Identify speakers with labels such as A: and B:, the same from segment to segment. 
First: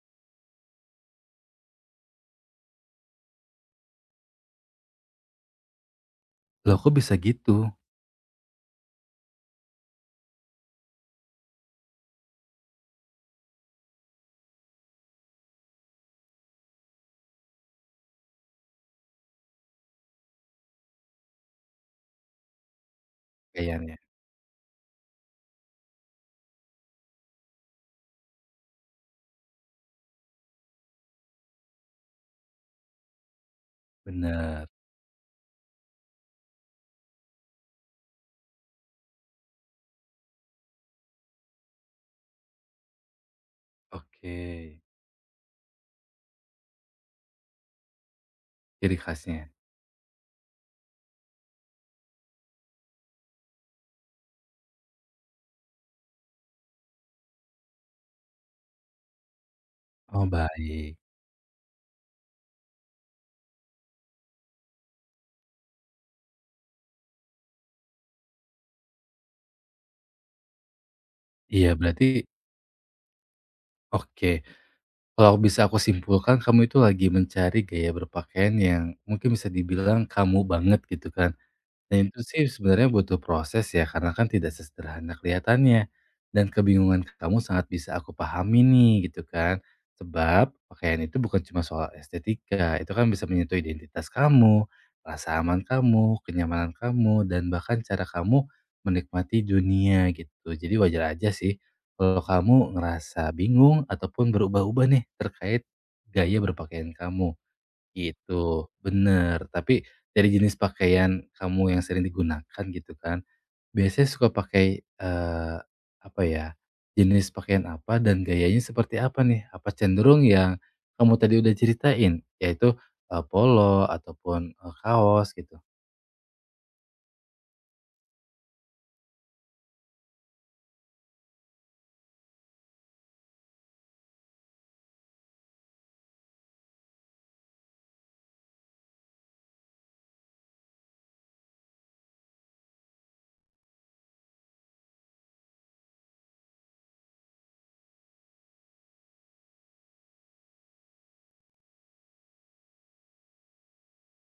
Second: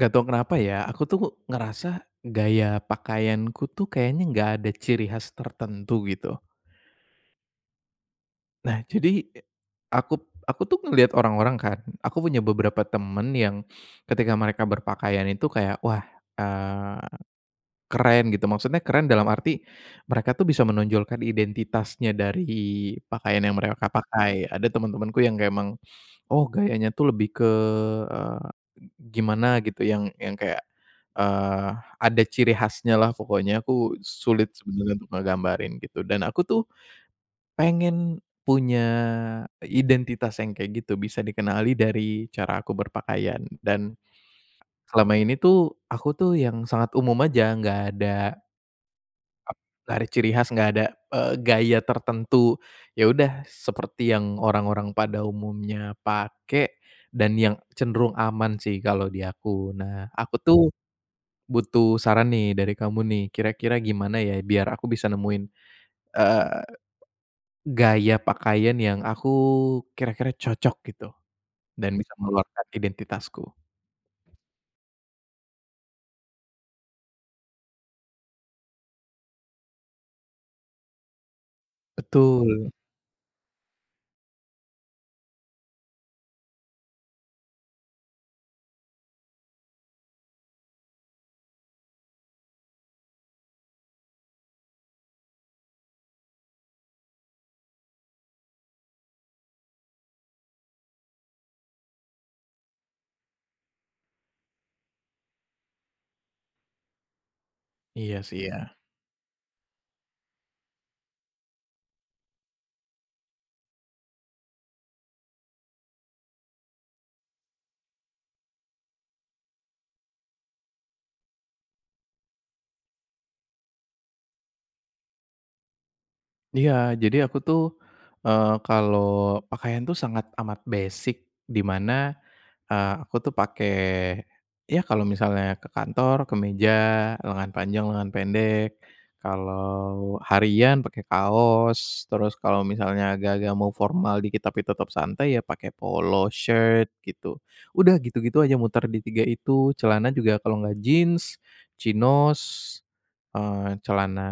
A: Gak tahu kenapa ya, aku tuh ngerasa gaya pakaianku tuh kayaknya nggak ada ciri khas tertentu gitu.
B: Loh kok bisa gitu
A: Nah, jadi aku aku tuh ngelihat orang-orang kan, aku punya beberapa temen yang ketika mereka berpakaian itu kayak, wah, eee, keren gitu. Maksudnya keren dalam arti mereka tuh bisa menonjolkan identitasnya dari pakaian yang mereka
B: kayaknya?
A: pakai. Ada teman-temanku yang kayak emang. Oh, gayanya tuh lebih ke, eee, gimana gitu yang kayak, eee, ada ciri khasnya lah pokoknya aku sulit
B: Bener.
A: sebenarnya untuk ngegambarin gitu dan aku tuh pengen punya identitas yang kayak gitu, bisa dikenali dari cara aku berpakaian dan
B: Oke.
A: selama ini tuh aku tuh yang sangat umum aja, nggak ada.
B: Ciri khasnya.
A: Nggak ada ciri khas, nggak ada, gaya tertentu. Ya udah seperti yang orang-orang pada umumnya pakai dan yang cenderung aman sih kalau di aku. Nah,
B: Oh
A: aku tuh
B: baik.
A: butuh saran nih dari kamu nih, kira-kira gimana ya biar aku bisa nemuin, eee, gaya pakaian yang aku kira-kira cocok gitu
B: Iya
A: dan
B: berarti
A: bisa mengeluarkan identitasku.
B: oke, kalau bisa aku simpulkan kamu itu lagi mencari gaya berpakaian yang mungkin bisa dibilang kamu banget gitu kan. Nah, itu sih
A: Betul,
B: sebenarnya butuh proses ya, karena kan tidak sesederhana kelihatannya. Dan kebingungan kamu sangat bisa aku pahami nih, gitu kan. Sebab pakaian itu bukan cuma soal estetika, itu kan bisa menyentuh identitas kamu, rasa aman kamu, kenyamanan kamu, dan bahkan cara kamu menikmati dunia gitu. Jadi wajar aja sih kalau kamu ngerasa bingung ataupun berubah-ubah nih terkait gaya berpakaian kamu.
A: iya sih ya.
B: Gitu, bener. Tapi dari jenis pakaian kamu yang sering digunakan gitu kan, biasanya suka pakai, apa ya, jenis pakaian apa dan gayanya seperti apa nih? Apa cenderung yang kamu tadi udah ceritain, yaitu, polo ataupun, kaos gitu?
A: Iya, jadi aku tuh, kalau pakaian tuh sangat amat basic, di mana, aku tuh pakai ya kalau misalnya ke kantor kemeja, lengan panjang, lengan pendek, kalau harian pakai kaos, terus kalau misalnya agak-agak mau formal dikit tapi tetap santai ya pakai polo shirt gitu. Udah gitu-gitu aja muter di 3 itu, celana juga kalau nggak jeans, chinos, celana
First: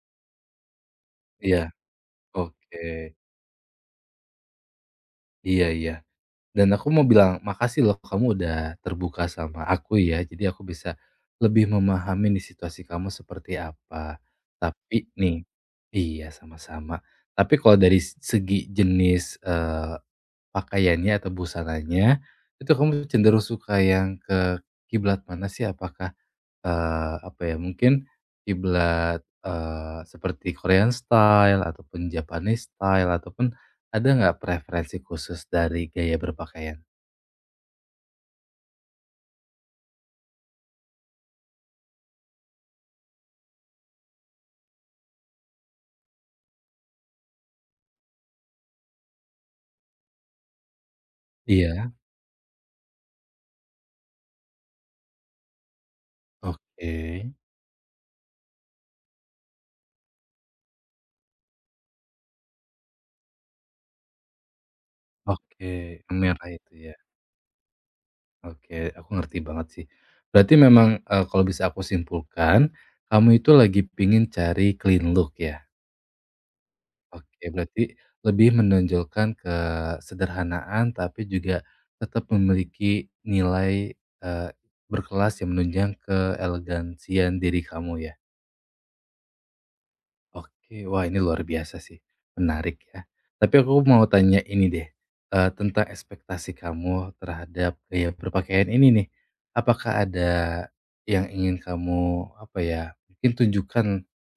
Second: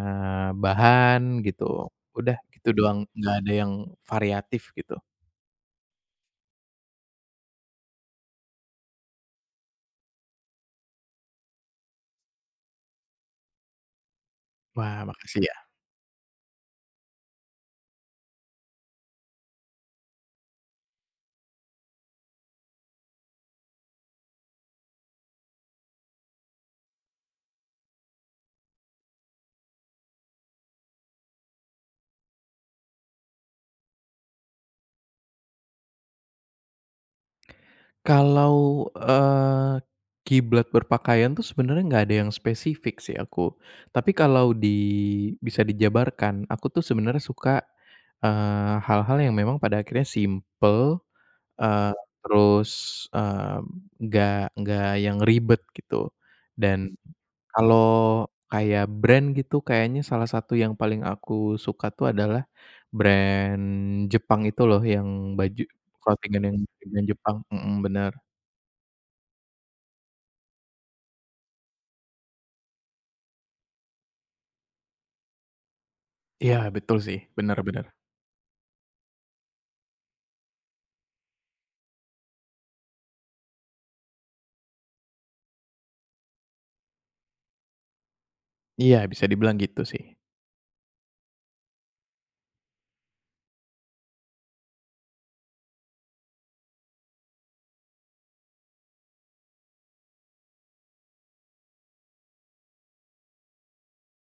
A: bahan
B: Iya,
A: gitu. Udah gitu
B: oke.
A: doang, nggak ada yang variatif gitu.
B: Iya iya. Dan aku mau bilang, "Makasih loh kamu udah terbuka sama aku ya, jadi aku bisa lebih memahami nih situasi kamu seperti apa."
A: Wah,
B: Tapi
A: makasih
B: nih
A: ya.
B: iya, sama-sama. Tapi kalau dari segi jenis, pakaiannya atau busananya, itu kamu cenderung suka yang ke kiblat mana sih? Apakah, apa ya, mungkin kiblat, seperti Korean style ataupun Japanese style ataupun ada nggak preferensi khusus dari gaya berpakaian?
A: Kalau, kiblat berpakaian tuh sebenarnya nggak ada yang spesifik sih aku. Tapi kalau di bisa dijabarkan, aku tuh sebenarnya suka, hal-hal yang memang pada akhirnya simple,
B: Iya,
A: eee, terus, eee, nggak yang ribet gitu dan
B: oke
A: kalau kayak brand gitu kayaknya salah satu yang paling aku suka tuh adalah brand Jepang itu loh yang baju
B: oke, yang
A: clothingan
B: merah
A: yang
B: itu ya,
A: brand Jepang, mhm, bener.
B: oke aku ngerti banget sih. Berarti memang, kalau bisa aku simpulkan, kamu itu lagi pingin cari clean look ya?
A: Iya betul sih,
B: Oke,
A: bener
B: berarti
A: bener.
B: lebih menonjolkan kesederhanaan tapi juga tetap memiliki nilai, eee, berkelas yang menunjang keelegansian diri kamu ya?
A: Iya bisa dibilang gitu sih.
B: Oke, wah ini luar biasa sih, menarik ya. Tapi aku mau tanya ini deh, tentang ekspektasi kamu terhadap gaya berpakaian ini nih. Apakah ada yang ingin kamu, apa ya, mungkin tunjukkan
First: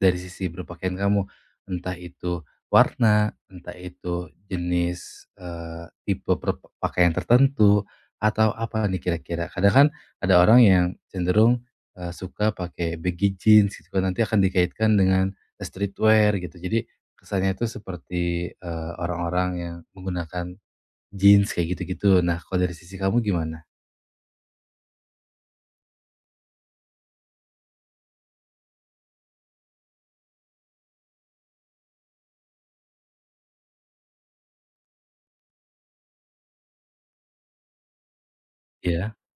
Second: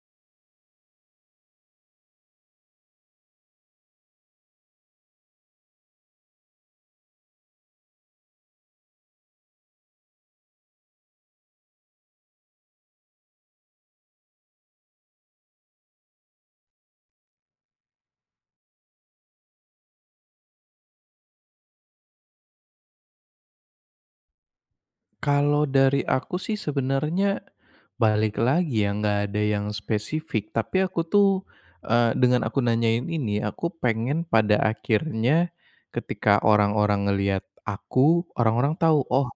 B: dari sisi berpakaian kamu? Entah itu warna, entah itu jenis, tipe berpakaian tertentu, atau apa nih kira-kira? Kadang kan ada orang yang cenderung, suka pakai baggy jeans gitu kan, nanti akan dikaitkan dengan streetwear gitu. Jadi kesannya itu seperti, orang-orang yang menggunakan jeans kayak gitu-gitu. Nah, kalau dari sisi kamu gimana?
A: Kalau dari aku sih sebenarnya balik lagi ya nggak ada yang spesifik, tapi aku tuh, dengan aku nanyain ini aku pengen pada akhirnya ketika orang-orang ngelihat aku, orang-orang tahu,
B: Iya?
A: "Oh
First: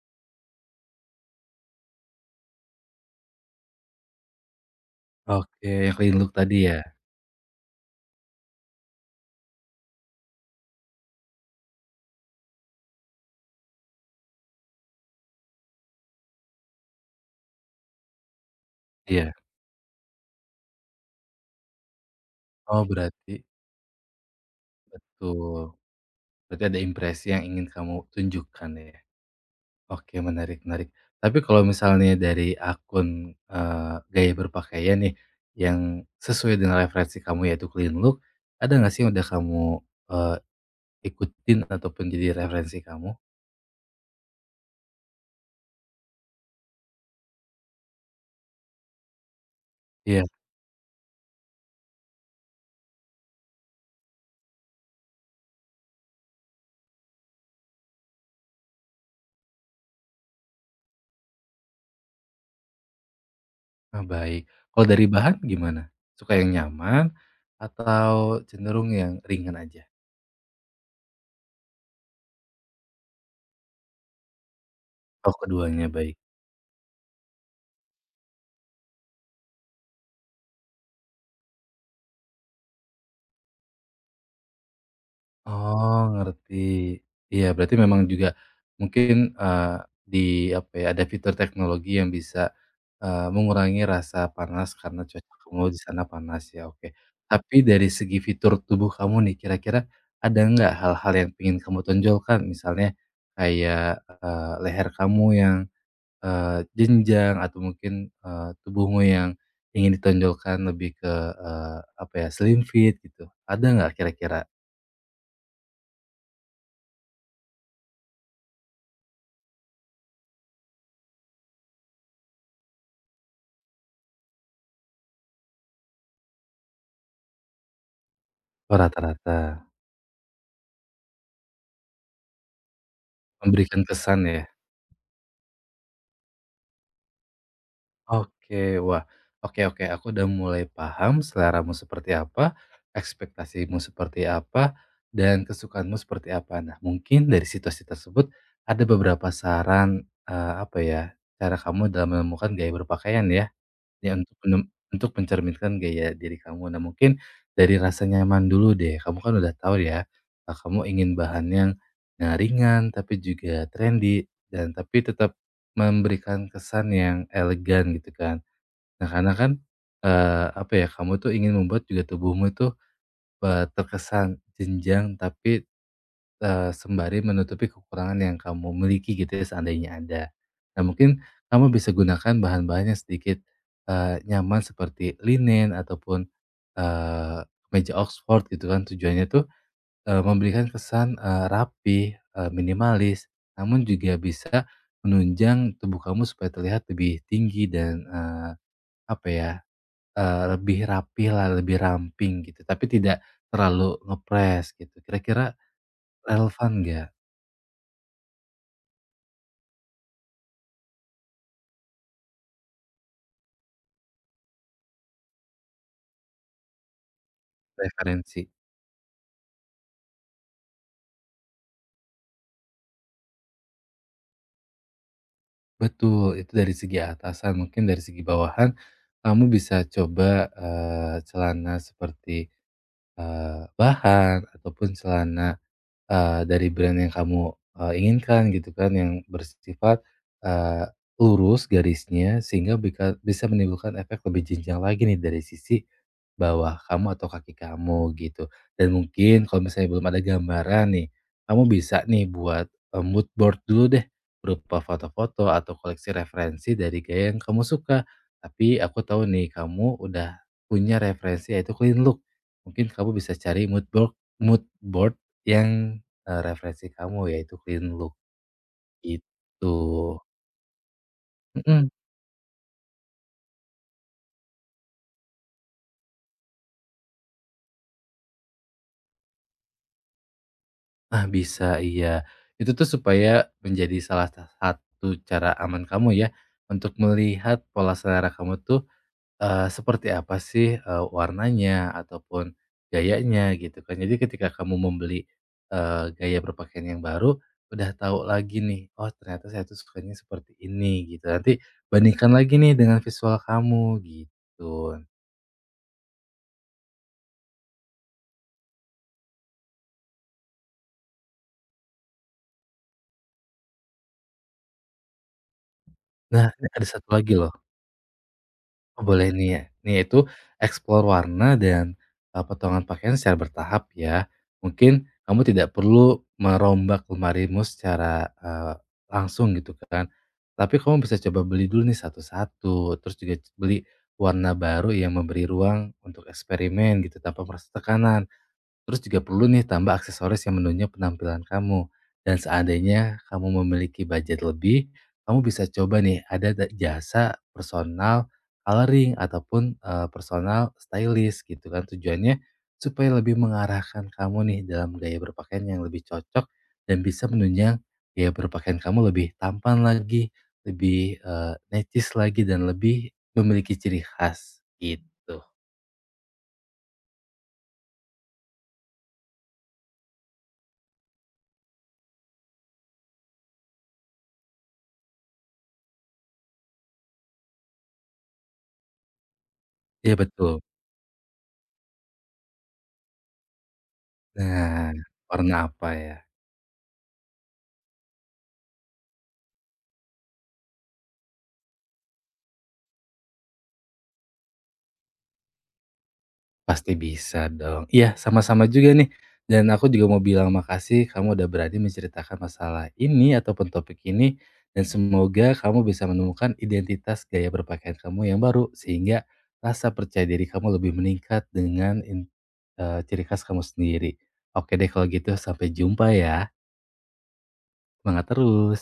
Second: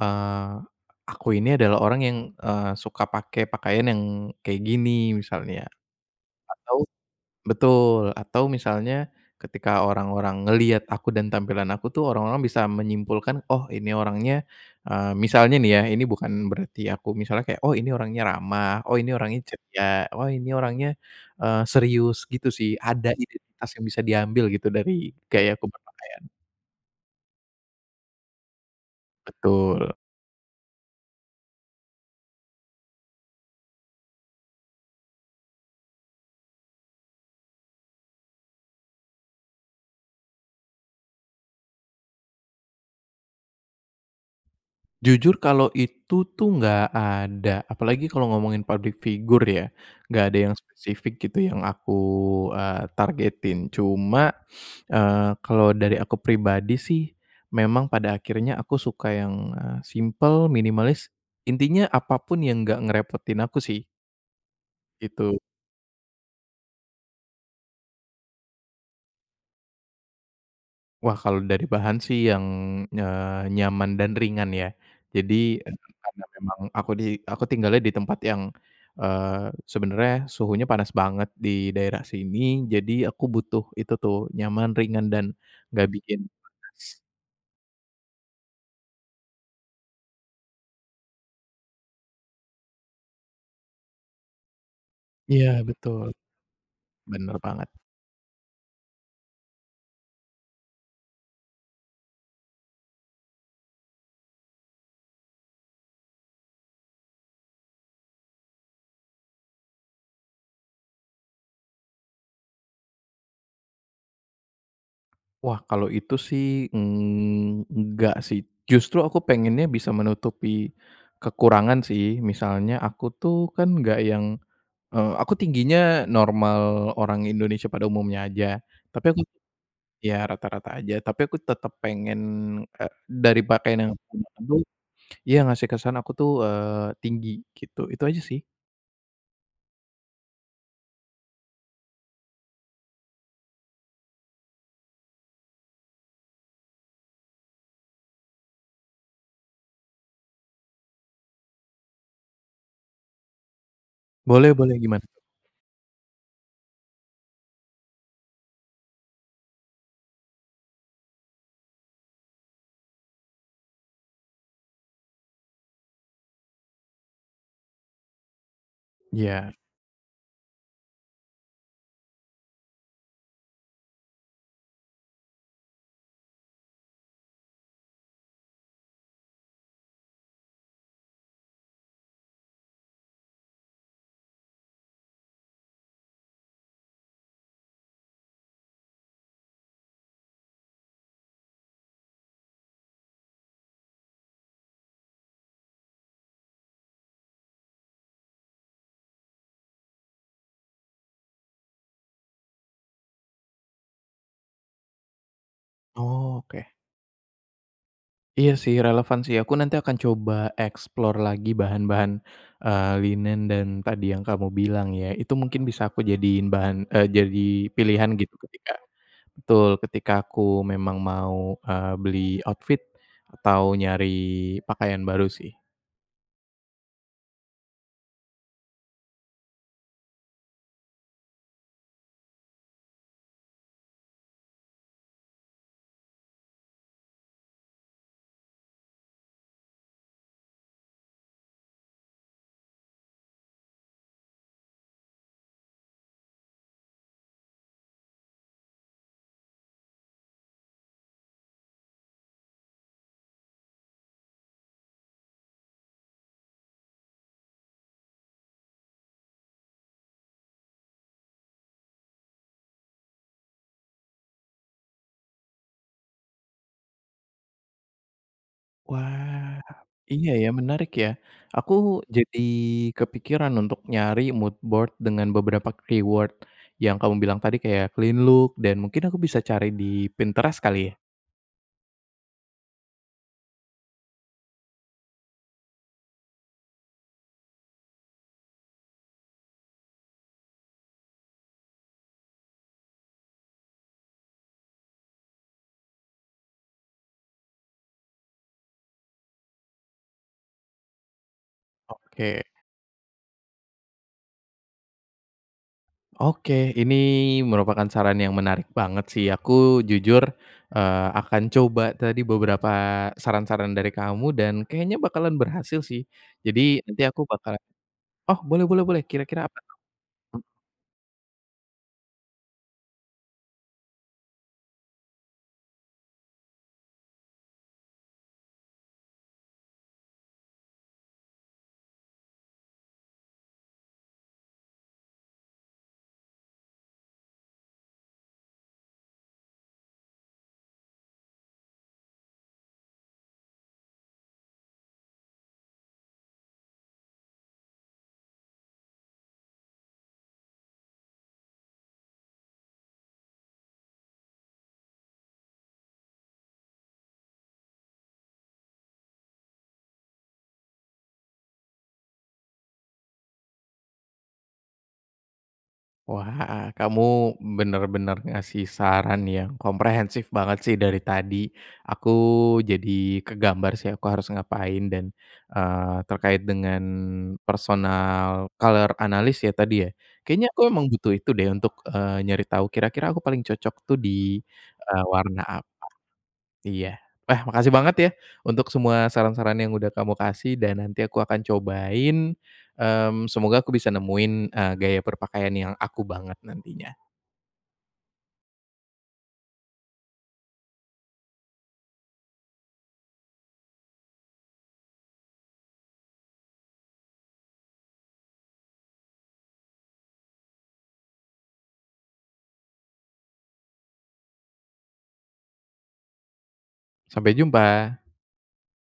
A: Eee, aku ini adalah orang yang, suka pakai pakaian yang kayak gini
B: Oke,
A: misalnya"
B: yang clean look tadi
A: atau
B: ya?
A: betul, atau misalnya ketika orang-orang ngelihat aku dan tampilan aku tuh orang-orang bisa menyimpulkan, "Oh ini orangnya" misalnya nih ya, ini bukan berarti aku misalnya kayak, "Oh ini orangnya ramah, oh ini
B: Iya.
A: orangnya ceria, oh ini orangnya, serius," gitu sih.
B: Oh,
A: Ada
B: berarti
A: identitas yang bisa diambil gitu dari gaya aku
B: betul.
A: berpakaian.
B: Berarti ada impresi yang ingin kamu tunjukkan ya?
A: Betul.
B: Oke, menarik menarik. Tapi kalau misalnya dari akun, gaya berpakaian nih, yang sesuai dengan referensi kamu yaitu clean look, ada nggak sih yang udah kamu, eee, ikutin ataupun jadi referensi kamu?
A: Jujur kalau itu tuh nggak ada, apalagi kalau ngomongin public figure ya,
B: Iya.
A: nggak ada yang spesifik gitu yang aku, targetin. Cuma, kalau dari aku pribadi sih, memang pada akhirnya aku suka yang, simpel, minimalis, intinya apa pun yang nggak ngerepotin aku sih,
B: Ah, baik. Kalau dari bahan
A: gitu.
B: gimana? Suka yang nyaman atau cenderung yang ringan aja?
A: Wah, kalau dari bahan sih yang, nyaman dan ringan ya.
B: Oh,
A: Jadi,
B: keduanya baik.
A: karena memang aku di aku tinggalnya di tempat yang, sebenarnya suhunya panas banget di daerah sini, jadi aku butuh itu tuh, nyaman, ringan, dan nggak
B: Oh,
A: bikin
B: ngerti.
A: panas.
B: Iya, berarti memang juga mungkin, di apa ya, ada fitur teknologi yang bisa, mengurangi rasa panas karena cuaca
A: Iya,
B: kamu di sana
A: betul,
B: panas ya, oke.
A: bener
B: Tapi
A: banget.
B: dari segi fitur tubuh kamu nih, kira-kira ada nggak hal-hal yang ingin kamu tonjolkan? Misalnya kayak, leher kamu yang jenjang atau mungkin, tubuhmu yang ingin ditonjolkan lebih ke, apa ya, slim fit gitu, ada nggak kira-kira?
A: Wah, kalau itu sih, enggak sih, justru aku pengennya bisa menutupi kekurangan sih. Misalnya aku tuh kan nggak yang aku tingginya normal orang Indonesia pada umumnya aja,
B: Oh
A: tapi aku
B: rata-rata,
A: ya rata-rata aja, tapi aku tetap pengen, eee, dari pakaian
B: memberikan
A: yang aku
B: kesan
A: gunakan
B: ya?
A: tuh iya ngasih kesan aku tuh, tinggi gitu, itu aja sih.
B: Oke, wah, oke oke, aku udah mulai paham seleramu seperti apa, ekspektasimu seperti apa, dan kesukaanmu seperti apa. Nah mungkin dari situasi tersebut ada beberapa saran, apa ya, cara kamu dalam menemukan gaya berpakaian ya. Ya,
A: Boleh boleh gimana?
B: untuk mencerminkan gaya diri kamu. Nah, mungkin dari rasa nyaman dulu deh. Kamu kan udah tahu ya, kamu ingin bahan yang, ringan tapi juga trendy dan tapi tetap memberikan kesan yang elegan gitu kan. Nah, karena kan,
A: Iya.
B: apa ya, kamu tuh ingin membuat juga tubuhmu itu, terkesan jenjang tapi sembari menutupi kekurangan yang kamu miliki gitu ya seandainya ada. Nah mungkin kamu bisa gunakan bahan-bahan yang sedikit, nyaman seperti linen ataupun, eee, kemeja oxford gitu kan tujuannya tuh, memberikan kesan, rapi, minimalis, namun juga bisa menunjang tubuh kamu supaya terlihat lebih tinggi dan, apa ya, lebih rapi lah, lebih ramping gitu, tapi tidak terlalu ngepres gitu. Kira-kira
A: Oh oke.
B: relevan nggak?
A: Iya sih relevan sih, aku nanti akan coba explore lagi bahan-bahan, linen dan tadi yang kamu bilang ya, itu mungkin bisa aku jadiin bahan jadi pilihan gitu
B: Referensi,
A: ketika betul, ketika aku memang mau, beli outfit atau nyari pakaian baru sih.
B: betul itu dari segi atasan mungkin dari segi bawahan, kamu bisa coba, celana seperti, bahan ataupun celana dari brand yang kamu, inginkan gitu kan yang bersifat, eee, lurus garisnya sehingga bisa menimbulkan efek lebih jenjang lagi nih dari sisi bawah kamu atau kaki kamu gitu. Dan mungkin kalau misalnya belum ada gambaran nih, kamu bisa nih buat, mood board dulu deh berupa foto-foto atau koleksi referensi dari gaya yang kamu suka. Tapi aku tahu nih kamu udah punya referensi yaitu clean look. Mungkin kamu bisa cari mood board yang referensi kamu yaitu clean look
A: Wah,
B: gitu.
A: iya ya, menarik ya. Aku
B: Mhm,
A: jadi kepikiran untuk nyari mood board dengan beberapa keyword yang kamu bilang tadi kayak clean look dan mungkin aku bisa cari di Pinterest kali ya?
B: ah, bisa iya. Itu tuh supaya menjadi salah sa satu cara aman kamu ya untuk melihat pola selera kamu tuh, seperti apa sih, warnanya ataupun gayanya gitu kan. Jadi ketika kamu membeli, gaya berpakaian yang baru, udah tahu lagi nih, "Oh ternyata saya tuh sukanya seperti ini," gitu. Nanti bandingkan
A: Oke.
B: lagi nih dengan visual kamu gitu.
A: Oke, ini merupakan saran yang menarik banget sih. Aku jujur, akan coba tadi beberapa saran-saran dari kamu dan kayaknya bakalan berhasil sih.
B: Nah, ini
A: Jadi
B: ada
A: nanti
B: satu
A: aku
B: lagi loh.
A: bakal oh boleh boleh boleh,
B: Oh boleh
A: kira-kira
B: nih
A: apa.
B: ya. Nih itu explore warna dan, potongan pakaian secara bertahap ya. Mungkin kamu tidak perlu merombak lemarimu secara, langsung gitu kan. Tapi kamu bisa coba beli dulu nih satu-satu, terus juga beli warna baru yang memberi ruang untuk eksperimen gitu tanpa merasa tekanan. Terus juga perlu nih tambah aksesoris yang menunjang penampilan kamu. Dan seandainya kamu memiliki budget lebih, kamu bisa coba nih ada jasa personal coloring ataupun eh, personal stylist gitu kan. Tujuannya supaya lebih mengarahkan kamu nih dalam gaya berpakaian yang lebih cocok dan bisa menunjang gaya berpakaian kamu lebih tampan lagi, lebih eh, necis lagi dan lebih memiliki ciri khas gitu.
A: Wah, kamu bener-bener ngasih saran yang komprehensif banget sih dari tadi. Aku jadi kegambar sih aku harus ngapain dan, terkait dengan personal color analysis ya tadi ya,
B: Iya
A: kayaknya aku
B: betul.
A: emang butuh itu deh untuk, nyari tahu kira-kira aku paling cocok tuh di,
B: Nah,
A: warna
B: warna
A: apa.
B: apa ya?
A: Iya. Eh, makasih banget ya untuk semua saran-saran yang udah kamu kasih dan nanti aku akan cobain, semoga aku bisa nemuin, gaya berpakaian yang aku banget nantinya.
B: Pasti bisa dong. Iya, sama-sama juga nih. Dan aku juga mau bilang makasih kamu udah berani menceritakan masalah ini ataupun topik ini dan semoga kamu bisa menemukan identitas gaya berpakaian kamu yang baru sehingga rasa percaya diri kamu lebih meningkat dengan eh, ciri khas kamu sendiri. Oke deh kalau gitu sampai jumpa ya.
A: Sampai jumpa.
B: Semangat terus.